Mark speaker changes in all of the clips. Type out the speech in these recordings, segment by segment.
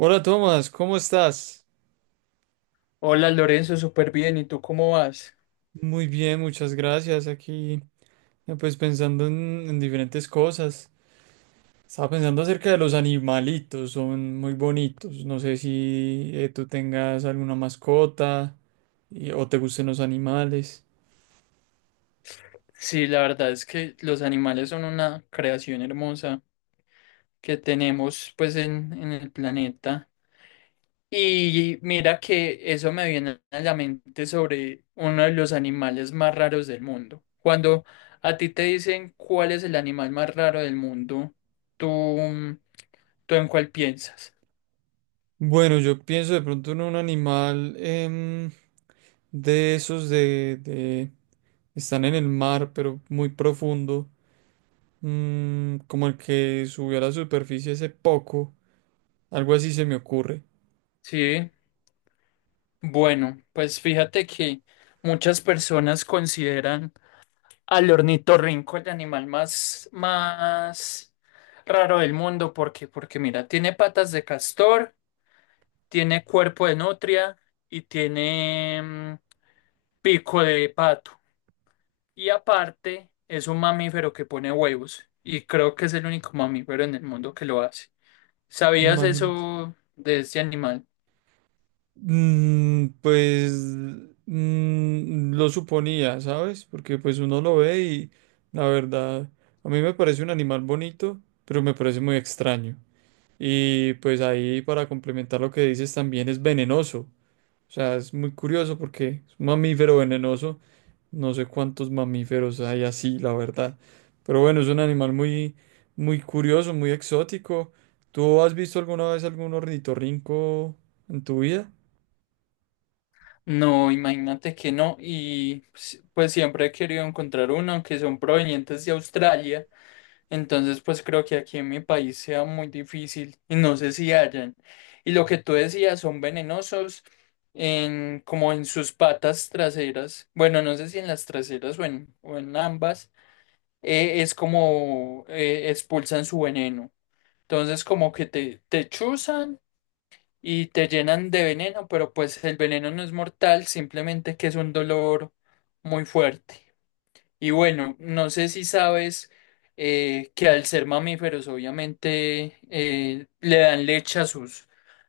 Speaker 1: Hola Tomás, ¿cómo estás?
Speaker 2: Hola Lorenzo, súper bien. ¿Y tú cómo vas?
Speaker 1: Muy bien, muchas gracias. Aquí, pues pensando en diferentes cosas. Estaba pensando acerca de los animalitos, son muy bonitos. No sé si tú tengas alguna mascota o te gusten los animales.
Speaker 2: Sí, la verdad es que los animales son una creación hermosa que tenemos pues en el planeta. Y mira que eso me viene a la mente sobre uno de los animales más raros del mundo. Cuando a ti te dicen cuál es el animal más raro del mundo, ¿tú, tú en cuál piensas?
Speaker 1: Bueno, yo pienso de pronto en un animal de esos de. Están en el mar, pero muy profundo. Como el que subió a la superficie hace poco. Algo así se me ocurre.
Speaker 2: Sí. Bueno, pues fíjate que muchas personas consideran al ornitorrinco, el animal más raro del mundo. ¿Por qué? Porque mira, tiene patas de castor, tiene cuerpo de nutria y tiene pico de pato. Y aparte, es un mamífero que pone huevos. Y creo que es el único mamífero en el mundo que lo hace. ¿Sabías
Speaker 1: Imagínate.
Speaker 2: eso de este animal?
Speaker 1: Pues lo suponía, ¿sabes? Porque pues uno lo ve y la verdad, a mí me parece un animal bonito, pero me parece muy extraño. Y pues ahí para complementar lo que dices también es venenoso. O sea, es muy curioso porque es un mamífero venenoso. No sé cuántos mamíferos hay así, la verdad. Pero bueno, es un animal muy, muy curioso, muy exótico. ¿Tú has visto alguna vez algún ornitorrinco en tu vida?
Speaker 2: No, imagínate que no. Y pues siempre he querido encontrar uno, aunque son provenientes de Australia. Entonces, pues creo que aquí en mi país sea muy difícil y no sé si hayan. Y lo que tú decías, son venenosos en, como en sus patas traseras. Bueno, no sé si en las traseras o en ambas. Es como expulsan su veneno. Entonces, como que te chuzan y te llenan de veneno, pero pues el veneno no es mortal, simplemente que es un dolor muy fuerte. Y bueno, no sé si sabes que al ser mamíferos obviamente le dan leche a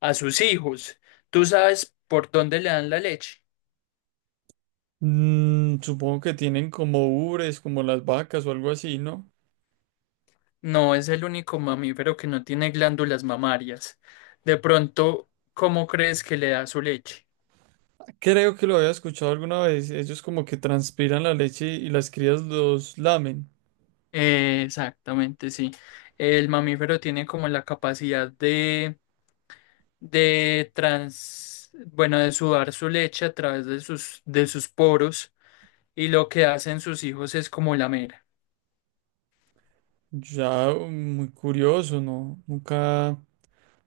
Speaker 2: a sus hijos. ¿Tú sabes por dónde le dan la leche?
Speaker 1: Supongo que tienen como ubres, como las vacas o algo así, ¿no?
Speaker 2: No es el único mamífero que no tiene glándulas mamarias. De pronto, ¿cómo crees que le da su leche?
Speaker 1: Creo que lo había escuchado alguna vez. Ellos como que transpiran la leche y las crías los lamen.
Speaker 2: Exactamente, sí. El mamífero tiene como la capacidad de bueno, de sudar su leche a través de sus poros y lo que hacen sus hijos es como lamer.
Speaker 1: Ya, muy curioso, ¿no? Nunca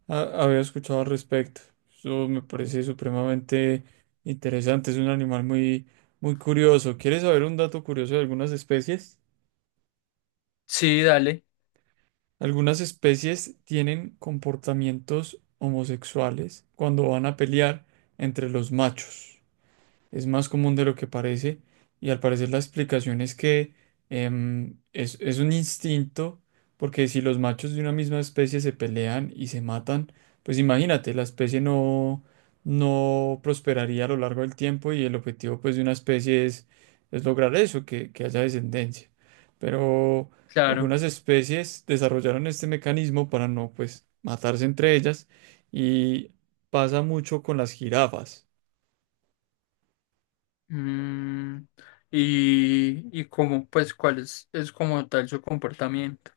Speaker 1: había escuchado al respecto. Eso me parece supremamente interesante. Es un animal muy, muy curioso. ¿Quieres saber un dato curioso de algunas especies?
Speaker 2: Sí, dale,
Speaker 1: Algunas especies tienen comportamientos homosexuales cuando van a pelear entre los machos. Es más común de lo que parece y al parecer la explicación es que es un instinto, porque si los machos de una misma especie se pelean y se matan, pues imagínate, la especie no, no prosperaría a lo largo del tiempo, y el objetivo pues de una especie es lograr eso, que haya descendencia. Pero
Speaker 2: claro.
Speaker 1: algunas especies desarrollaron este mecanismo para no pues matarse entre ellas y pasa mucho con las jirafas.
Speaker 2: Mm, y como, pues, cuál es como tal su comportamiento.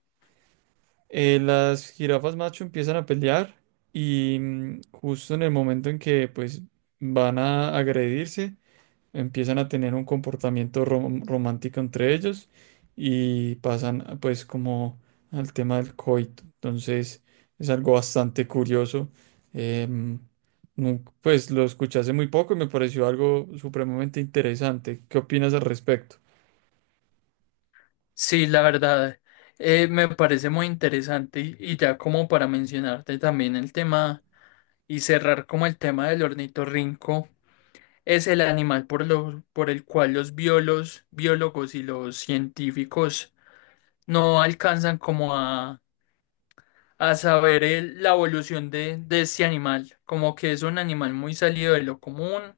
Speaker 1: Las jirafas macho empiezan a pelear y, justo en el momento en que pues van a agredirse, empiezan a tener un comportamiento romántico entre ellos y pasan pues como al tema del coito. Entonces es algo bastante curioso. Em, pues lo escuché hace muy poco y me pareció algo supremamente interesante. ¿Qué opinas al respecto?
Speaker 2: Sí, la verdad, me parece muy interesante y ya como para mencionarte también el tema y cerrar como el tema del ornitorrinco. Es el animal por por el cual los biólogos y los científicos no alcanzan como a saber la evolución de este animal, como que es un animal muy salido de lo común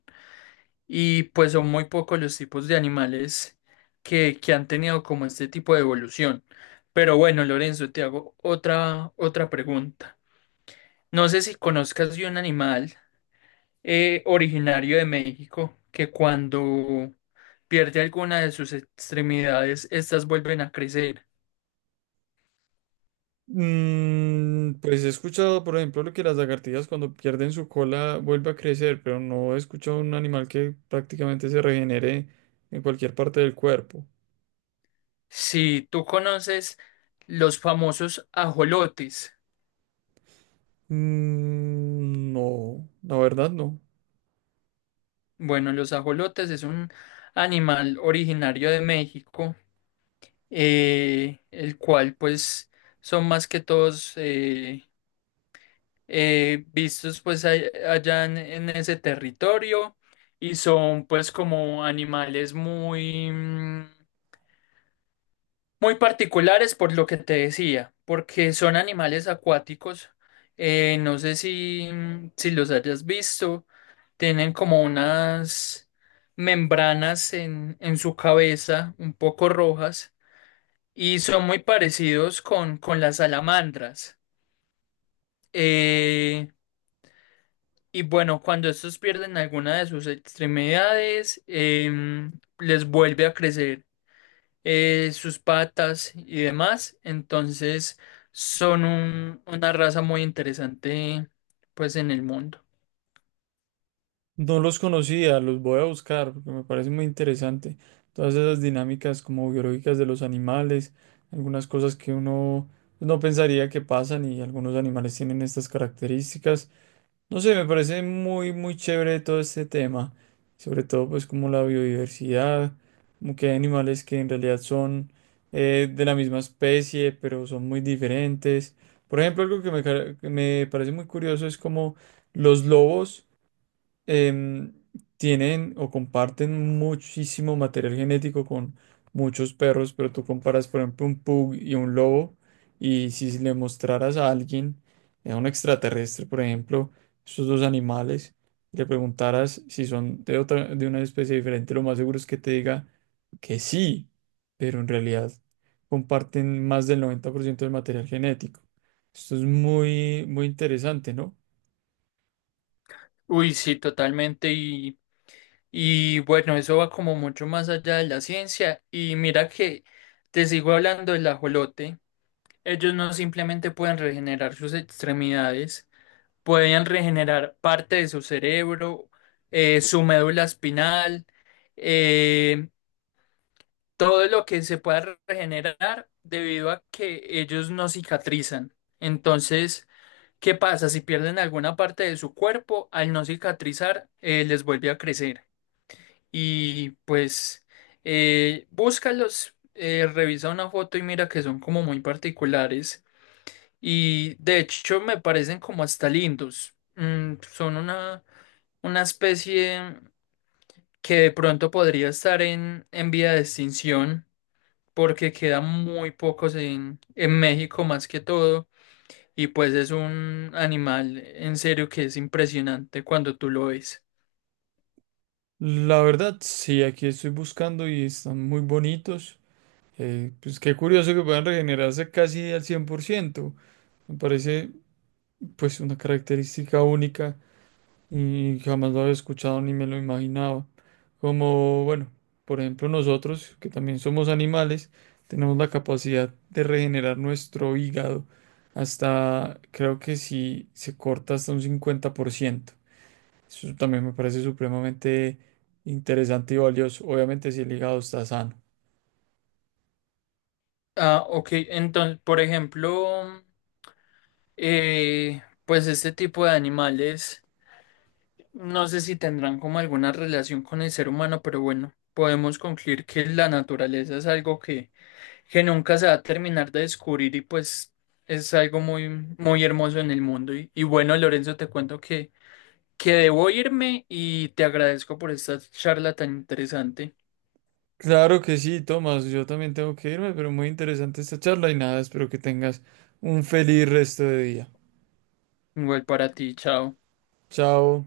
Speaker 2: y pues son muy pocos los tipos de animales que han tenido como este tipo de evolución. Pero bueno, Lorenzo, te hago otra pregunta. No sé si conozcas de un animal originario de México, que cuando pierde alguna de sus extremidades, estas vuelven a crecer.
Speaker 1: Pues he escuchado, por ejemplo, lo que las lagartijas cuando pierden su cola vuelve a crecer, pero no he escuchado un animal que prácticamente se regenere en cualquier parte del cuerpo.
Speaker 2: Si tú conoces los famosos ajolotes,
Speaker 1: Mm, no, la verdad no.
Speaker 2: bueno, los ajolotes es un animal originario de México, el cual pues son más que todos vistos pues allá en ese territorio y son pues como animales muy... muy particulares por lo que te decía, porque son animales acuáticos. No sé si los hayas visto. Tienen como unas membranas en su cabeza, un poco rojas, y son muy parecidos con las salamandras. Eh, y bueno, cuando estos pierden alguna de sus extremidades, les vuelve a crecer sus patas y demás. Entonces son una raza muy interesante pues en el mundo.
Speaker 1: No los conocía, los voy a buscar porque me parece muy interesante. Todas esas dinámicas como biológicas de los animales, algunas cosas que uno pues no pensaría que pasan, y algunos animales tienen estas características. No sé, me parece muy, muy chévere todo este tema. Sobre todo, pues, como la biodiversidad, como que hay animales que en realidad son de la misma especie, pero son muy diferentes. Por ejemplo, algo que me parece muy curioso es como los lobos em, tienen o comparten muchísimo material genético con muchos perros, pero tú comparas, por ejemplo, un pug y un lobo, y si le mostraras a alguien, a un extraterrestre, por ejemplo, esos dos animales, y le preguntaras si son de una especie diferente, lo más seguro es que te diga que sí, pero en realidad comparten más del 90% del material genético. Esto es muy, muy interesante, ¿no?
Speaker 2: Uy, sí, totalmente. Y bueno, eso va como mucho más allá de la ciencia. Y mira que te sigo hablando del ajolote. Ellos no simplemente pueden regenerar sus extremidades, pueden regenerar parte de su cerebro, su médula espinal. eh, Todo lo que se pueda regenerar debido a que ellos no cicatrizan. Entonces, ¿qué pasa? Si pierden alguna parte de su cuerpo, al no cicatrizar, les vuelve a crecer. Y pues, búscalos, revisa una foto y mira que son como muy particulares. Y de hecho, me parecen como hasta lindos. Mm, son una especie que de pronto podría estar en vía de extinción porque quedan muy pocos en México más que todo, y pues es un animal en serio que es impresionante cuando tú lo ves.
Speaker 1: La verdad, sí, aquí estoy buscando y están muy bonitos. Pues qué curioso que puedan regenerarse casi al 100%. Me parece pues una característica única y jamás lo había escuchado ni me lo imaginaba. Como, bueno, por ejemplo nosotros, que también somos animales, tenemos la capacidad de regenerar nuestro hígado hasta, creo que si se corta, hasta un 50%. Eso también me parece supremamente interesante y valioso. Obviamente, si el hígado está sano.
Speaker 2: Ah, ok, entonces, por ejemplo, pues este tipo de animales, no sé si tendrán como alguna relación con el ser humano, pero bueno, podemos concluir que la naturaleza es algo que nunca se va a terminar de descubrir y pues es algo muy, muy hermoso en el mundo. Y bueno, Lorenzo, te cuento que debo irme y te agradezco por esta charla tan interesante.
Speaker 1: Claro que sí, Tomás. Yo también tengo que irme, pero muy interesante esta charla y nada, espero que tengas un feliz resto de día.
Speaker 2: Igual para ti, chao.
Speaker 1: Chao.